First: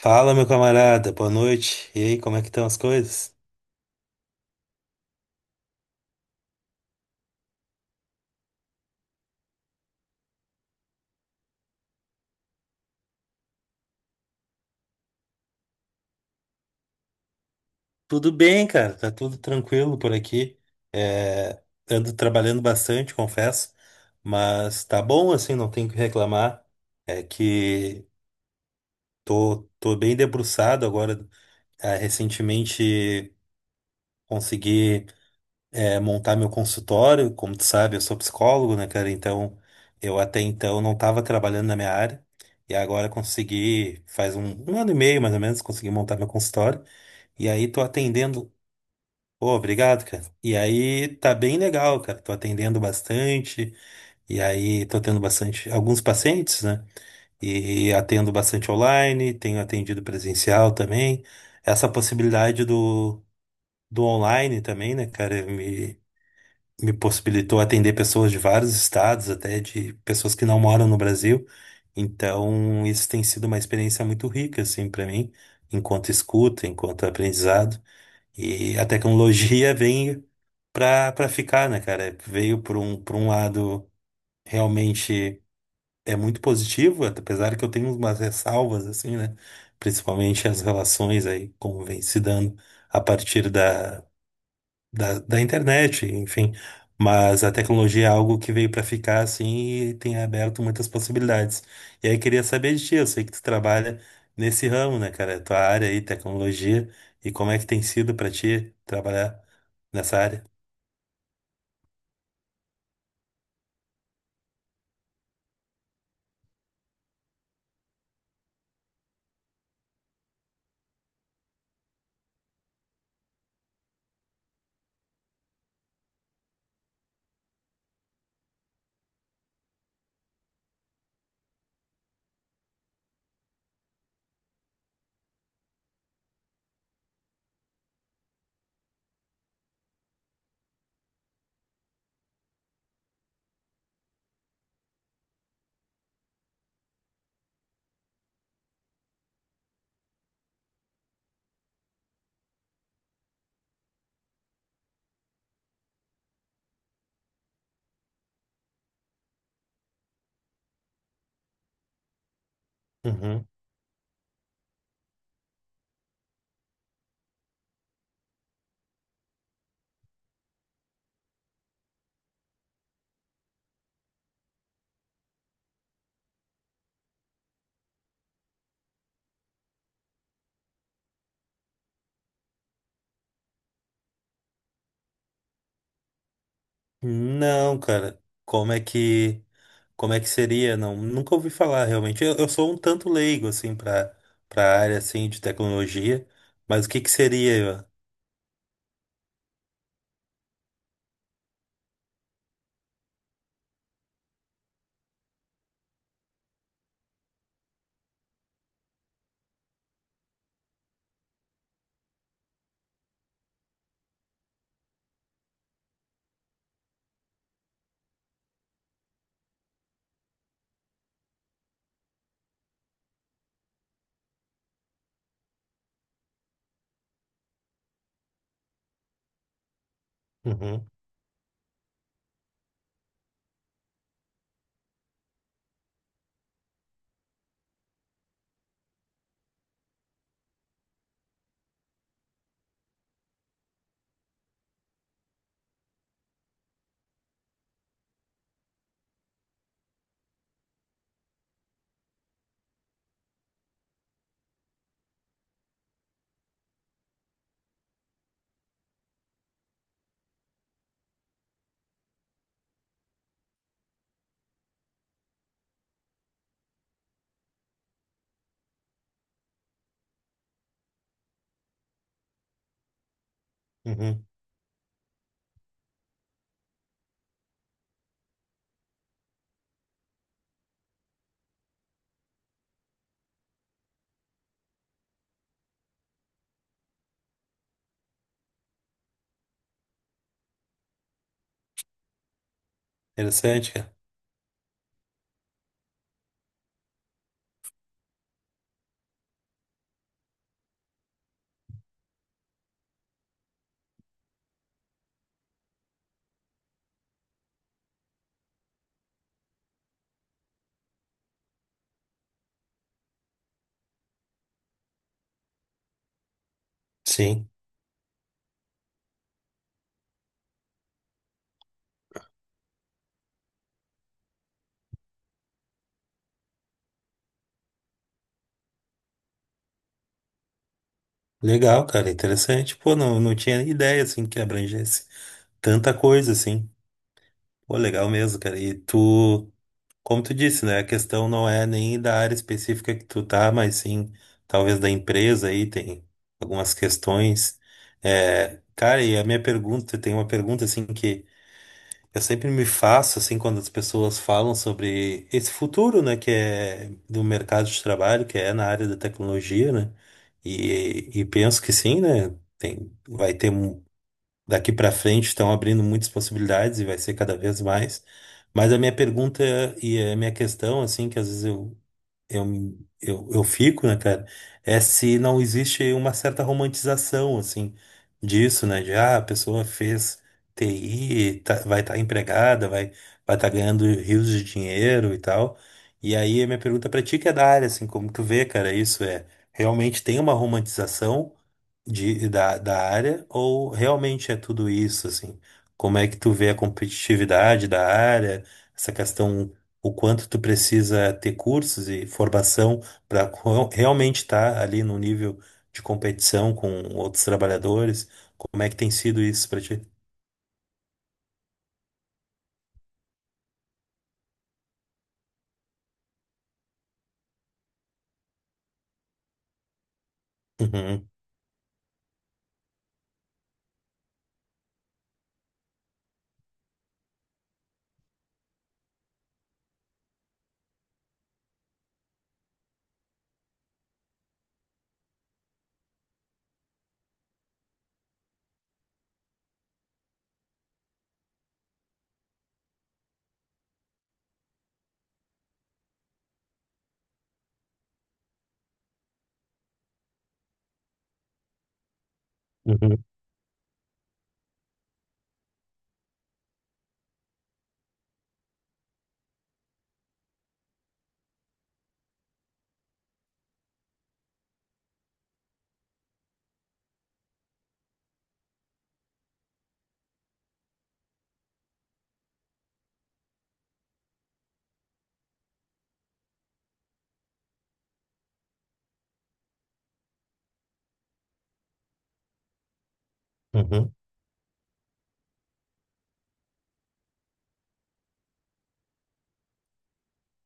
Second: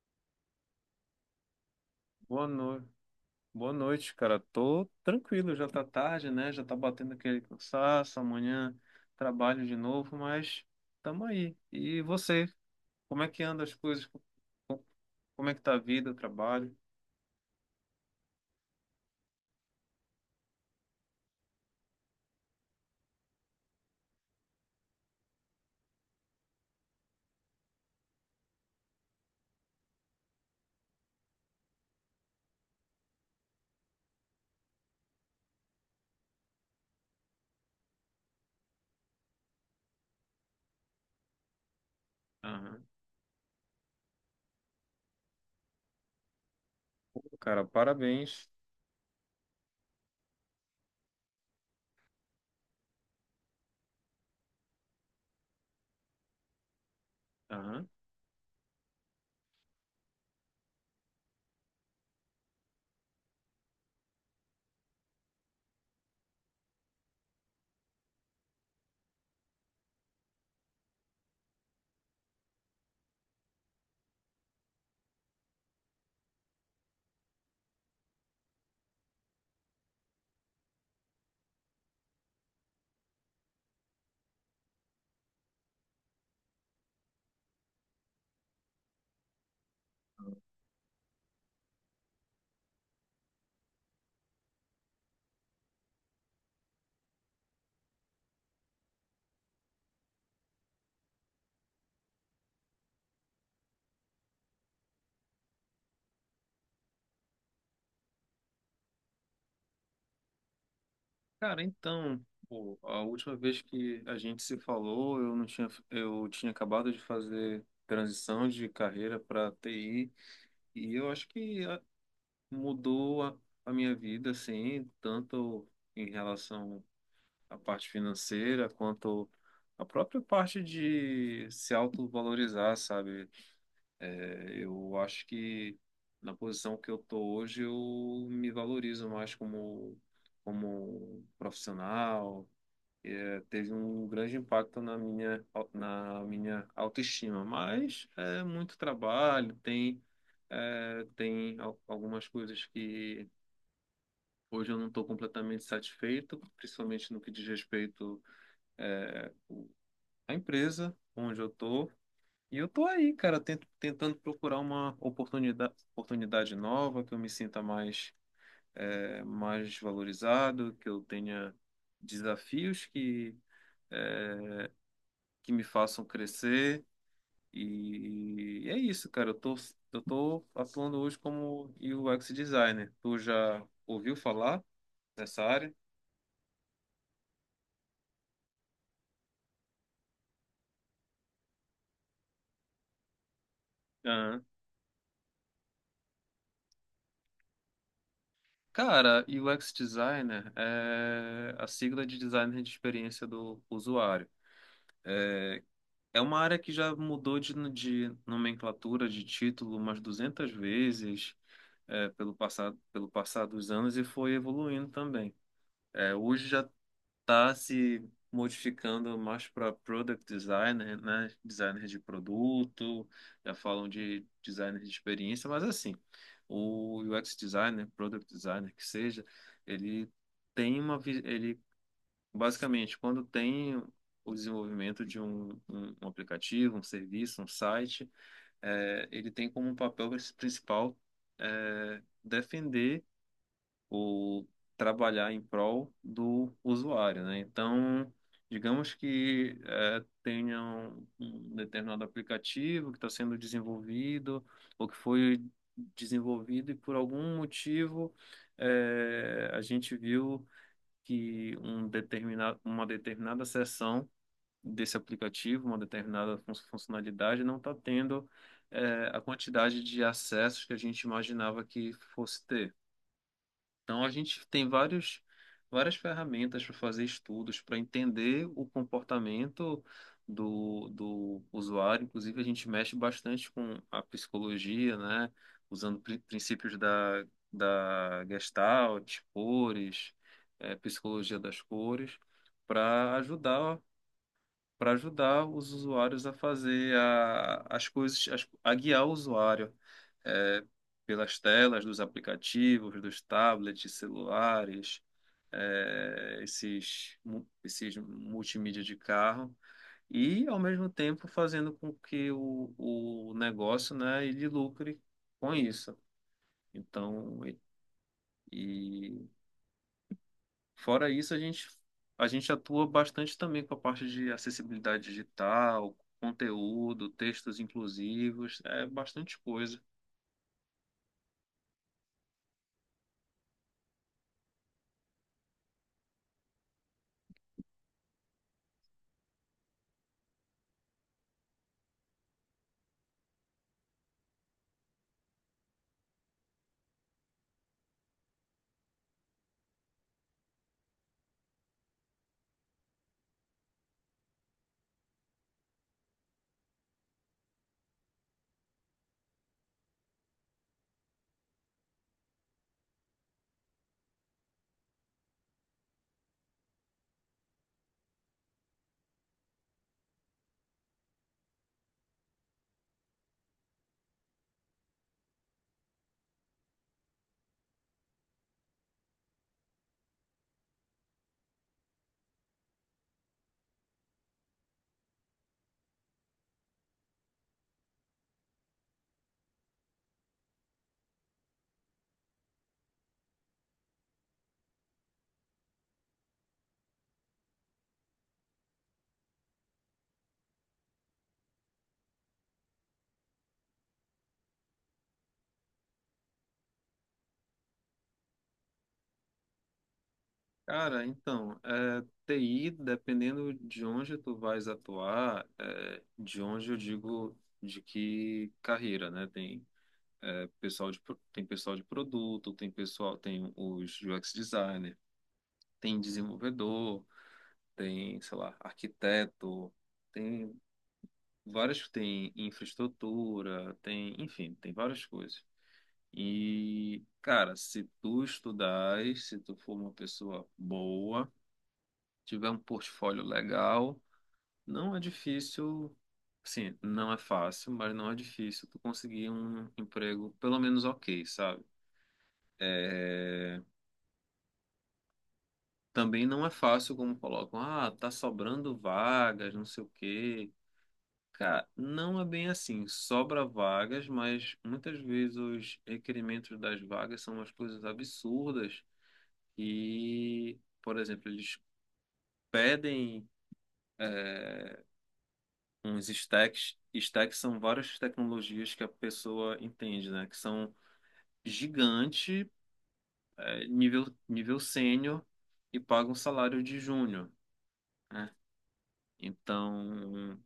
Fala, meu camarada, boa noite. E aí, como é Boa que estão as noite. coisas? Boa noite, cara. Tô tranquilo, já tá tarde, né? Já tá batendo aquele cansaço, amanhã trabalho de novo, mas tamo aí. E você, como é que anda as coisas? Co- Como é que tá a vida, o trabalho? Tudo bem, cara, tá tudo tranquilo por aqui. É, ando trabalhando bastante, confesso, mas tá bom assim, não tenho o que reclamar. É que tô bem debruçado agora. Ah, recentemente consegui. É, montar meu consultório. Como tu sabe, eu sou psicólogo, né, cara? Então, eu até então não estava trabalhando na minha área. E Aham. agora consegui, faz um ano e meio mais ou menos, consegui montar meu consultório. Pô, E cara, aí tô parabéns. atendendo. Pô, obrigado, cara. E aí tá bem legal, cara. Tô atendendo bastante. E aí tô tendo bastante, alguns pacientes, né? Aham. E atendo bastante online, tenho atendido presencial também. Essa possibilidade do online também, né, cara, me possibilitou atender pessoas de vários estados, até de pessoas que não moram no Brasil. Então, isso tem sido uma experiência muito rica, assim, para mim, enquanto escuta, enquanto aprendizado. E a tecnologia vem para ficar, né, cara? Veio por por um lado realmente é muito positivo, apesar que eu tenho umas ressalvas, assim, né? Principalmente as relações aí, como vem se dando a partir da da internet, enfim. Mas a tecnologia é algo que veio para ficar assim e tem aberto muitas possibilidades. E aí queria saber de ti, eu sei que tu trabalha nesse ramo, né, cara? Tua área aí, tecnologia, e como é que tem sido para ti trabalhar nessa área? Cara, então, pô, a última vez que a gente se falou, eu não tinha, eu tinha acabado de fazer transição de carreira para TI, e eu acho que mudou a minha vida, assim, tanto em relação à parte financeira, quanto a própria parte de se autovalorizar, sabe? É, eu acho que na posição que eu tô hoje, eu me valorizo mais como profissional. É, teve um grande impacto na na minha autoestima, mas é muito trabalho, tem. É, tem algumas coisas que, hoje, eu não estou completamente satisfeito, principalmente no que diz respeito eh, à empresa onde eu estou. E eu estou aí, cara, Uhum. Tentando procurar uma oportunidade nova, que eu me sinta mais, mais valorizado, que eu tenha desafios que me façam crescer. E é isso, cara. Eu tô atuando hoje como UX designer. Tu já ouviu falar nessa área? Não, cara. Como é que seria? Não, nunca ouvi falar realmente. Eu sou um tanto leigo assim para para área assim de tecnologia, mas o que que seria? Cara, e o UX designer é a sigla de designer de experiência do usuário. É uma área que já mudou de nomenclatura, de título umas 200 vezes, é, pelo passar dos anos, e foi evoluindo também. É, hoje já tá se modificando mais para product designer, né? Designer de produto, já falam de designer de experiência, mas assim, o UX designer, product designer que seja, ele Uhum, ele basicamente, quando tem o desenvolvimento de um aplicativo, um serviço, um site, ele tem como um papel principal, defender o trabalhar em prol do usuário, né? Então, digamos que, tenha um determinado aplicativo que está sendo desenvolvido ou que foi desenvolvido, e por algum motivo, a gente viu que uma determinada seção desse aplicativo, uma determinada funcionalidade não está tendo, a quantidade de acessos que a gente imaginava que fosse ter. Então, a uhum. gente tem várias ferramentas para fazer estudos, para entender o comportamento do usuário. Inclusive, a gente mexe bastante com a psicologia, né? Usando princípios da, da Gestalt, cores, psicologia das cores, para Interessante, ajudar cara. para ajudar os usuários a fazer as coisas, a guiar o usuário, é, pelas telas dos aplicativos, dos tablets, celulares, é, esses multimídia de carro, e, ao mesmo tempo, fazendo com que o negócio, né, ele lucre com isso. Então, Sim. e, fora isso, a gente atua bastante também com a parte de acessibilidade digital, conteúdo, textos inclusivos, é bastante coisa. Legal, cara, interessante. Pô, não, não tinha ideia, assim, que abrangesse tanta coisa, assim. Pô, legal mesmo, cara. E tu, como tu disse, né, a questão não é nem da área específica que tu tá, mas sim, talvez da empresa aí, tem algumas questões. É, cara, e a minha pergunta, tem uma pergunta, assim, que eu sempre me faço, assim, quando as pessoas falam sobre esse futuro, né, que é do mercado de trabalho, que é na área da tecnologia, né, e penso que sim, né, tem, vai ter, um- daqui para frente estão abrindo muitas possibilidades e vai ser cada vez mais, mas a minha pergunta e a minha questão, assim, que às vezes eu, eu fico, né, cara? É se não existe uma certa romantização, assim, disso, né? De, ah, a pessoa fez TI, tá- vai estar empregada, vai estar ganhando rios de dinheiro e tal. E aí, a minha pergunta pra ti, que é da área, assim, como tu vê, cara, isso é, realmente tem uma romantização de, da área ou realmente é tudo isso, assim? Como é que tu vê a competitividade da área, essa questão o quanto tu precisa ter cursos e formação para realmente estar ali no nível de competição com outros trabalhadores. Como é que tem sido isso para ti? Cara, então, é, TI, dependendo de onde tu vais atuar, é, de onde eu digo, de que carreira, né? Tem, é, Uhum, tem pessoal de produto, tem pessoal, tem os UX designer, tem desenvolvedor, tem, sei lá, arquiteto, tem várias que tem infraestrutura, tem, enfim, tem várias coisas. E, cara, se tu estudares, se tu for uma pessoa boa, tiver um portfólio legal, não é difícil, assim, não é fácil, mas não é difícil tu conseguir um emprego pelo menos ok, sabe? uhum, É, também não é fácil como colocam, ah, tá sobrando vagas, não sei o quê. Cara, não é bem assim. Sobra vagas, mas muitas vezes os requerimentos das vagas são umas coisas absurdas. E, por exemplo, eles pedem, é, uns stacks. Stacks são várias tecnologias que a pessoa entende, né? Que são gigante, é, uhum, nível sênior, e pagam salário de júnior, né? Então,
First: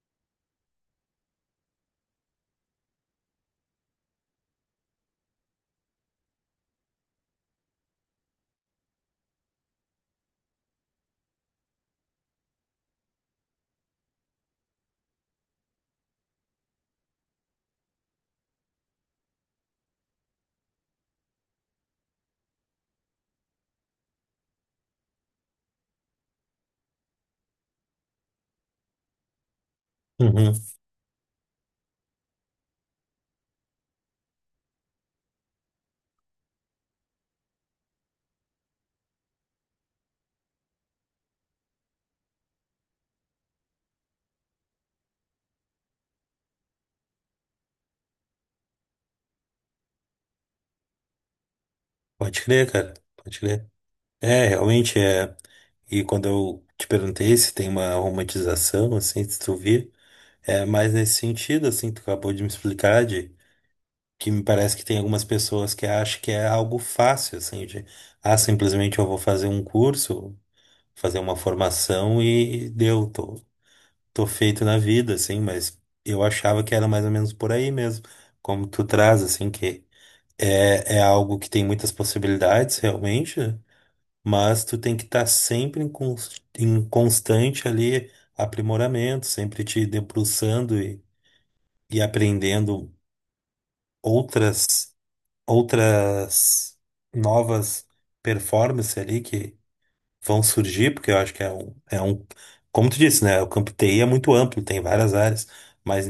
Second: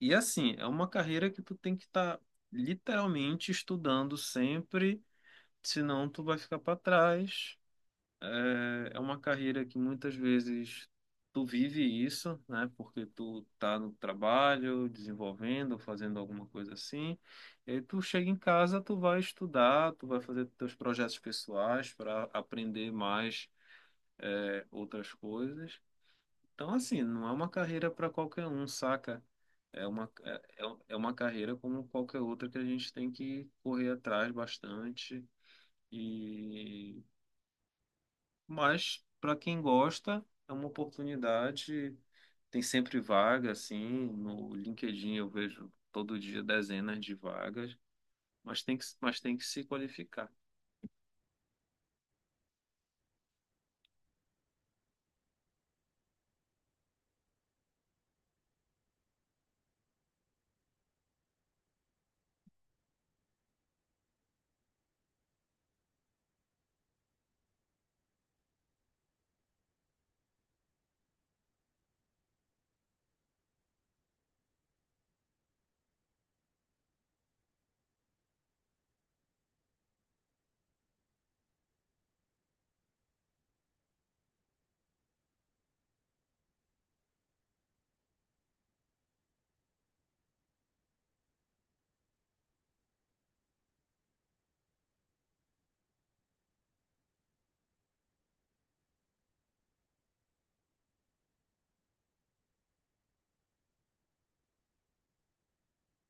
e assim, é uma carreira que tu tem que estar literalmente estudando sempre. Senão, tu vai ficar para trás. É, é uma carreira que muitas vezes tu vive isso, né? Porque tu tá no trabalho, desenvolvendo, fazendo alguma coisa assim. E aí tu chega em casa, tu vai estudar, tu vai fazer teus projetos pessoais para aprender mais, é, outras coisas. Então, assim, não é uma carreira para qualquer um, saca? Uhum. É é uma carreira como qualquer outra, que a gente tem que correr atrás bastante. E, mas para quem gosta, é uma oportunidade, tem sempre vaga, assim, no LinkedIn eu vejo todo dia dezenas de vagas, mas mas tem que se qualificar. Pode crer, cara. Pode crer. É, realmente é. E quando eu te perguntei se tem uma romantização, assim, se tu vê, é mais nesse sentido, assim, tu acabou de me explicar, de que me parece que tem algumas pessoas que acham que é algo fácil, assim, de, ah, simplesmente eu vou fazer um curso, fazer uma formação e deu, tô feito na vida, assim, mas eu achava que era mais ou menos por aí mesmo, como tu traz, assim, que é, é algo que tem muitas possibilidades realmente, mas tu tem que estar sempre em, cons- em constante ali aprimoramento, sempre te debruçando e aprendendo outras, outras novas performances ali vão surgir, porque eu acho que é um, como tu disse, né? O campo TI é muito amplo, tem várias áreas, mas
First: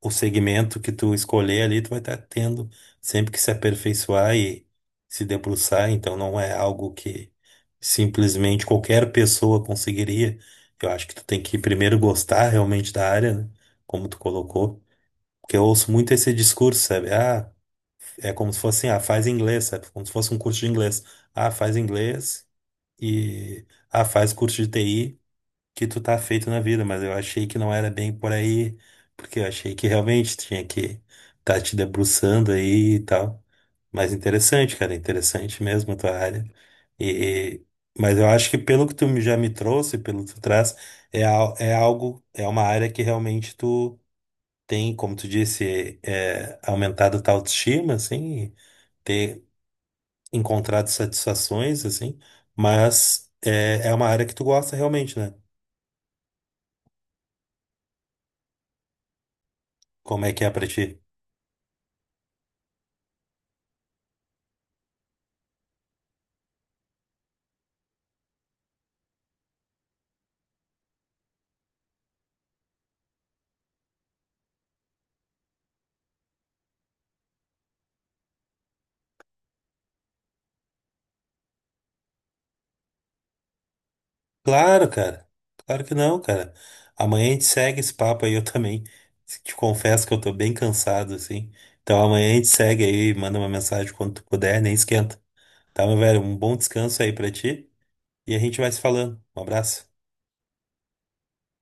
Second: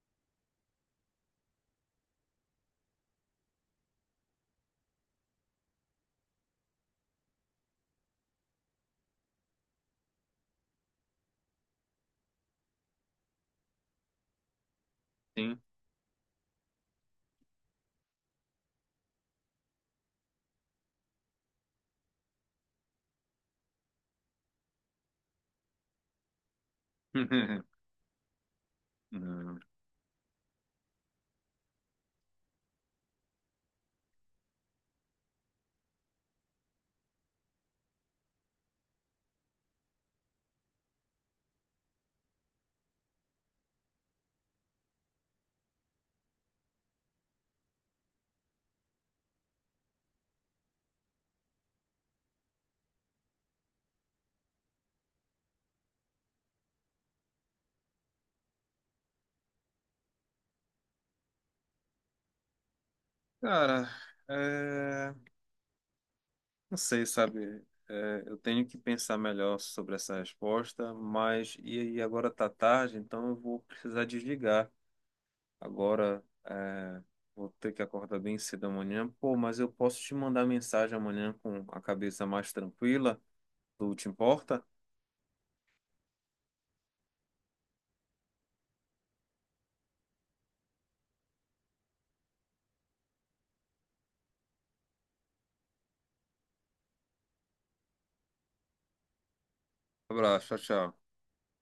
o segmento que tu escolher ali, tu vai estar tendo sempre que se aperfeiçoar e se debruçar, então não é algo que simplesmente qualquer pessoa conseguiria. Eu acho que tu tem que primeiro gostar realmente da área, né? Como tu colocou. Porque Sim. eu ouço muito esse discurso, sabe? Ah, é como se fosse assim, ah, faz inglês, sabe? Como se fosse um curso de inglês. Ah, faz inglês e ah, faz curso de TI que tu tá feito na vida, mas eu achei que não era bem por aí, porque eu Não. achei que realmente tinha que tá te debruçando aí e tal. Mas interessante, cara, interessante mesmo a tua área. E, mas eu acho que pelo que tu me- já me trouxe, pelo que tu traz, é, al- é algo, é uma área que realmente tu tem, como tu disse, é, é aumentado a tua autoestima, assim, ter encontrado satisfações, assim, mas é, é uma área que tu gosta realmente, né? Como é que é pra ti? Cara, é, não sei, sabe? É, eu tenho que pensar melhor sobre essa resposta, mas, e agora tá tarde, então eu vou precisar desligar. Agora é, vou ter que acordar bem cedo amanhã. Pô, mas eu posso te mandar mensagem amanhã com a cabeça mais tranquila? Tu te importa? Claro, cara. Claro que não, cara. Amanhã a gente segue esse papo aí, eu também. Te confesso que eu tô bem cansado, assim. Então amanhã a gente segue aí, manda uma mensagem quando tu puder, nem esquenta. Tá, meu velho? Um bom descanso aí pra ti e a gente vai se falando. Um abraço. Abraço, tchau, tchau.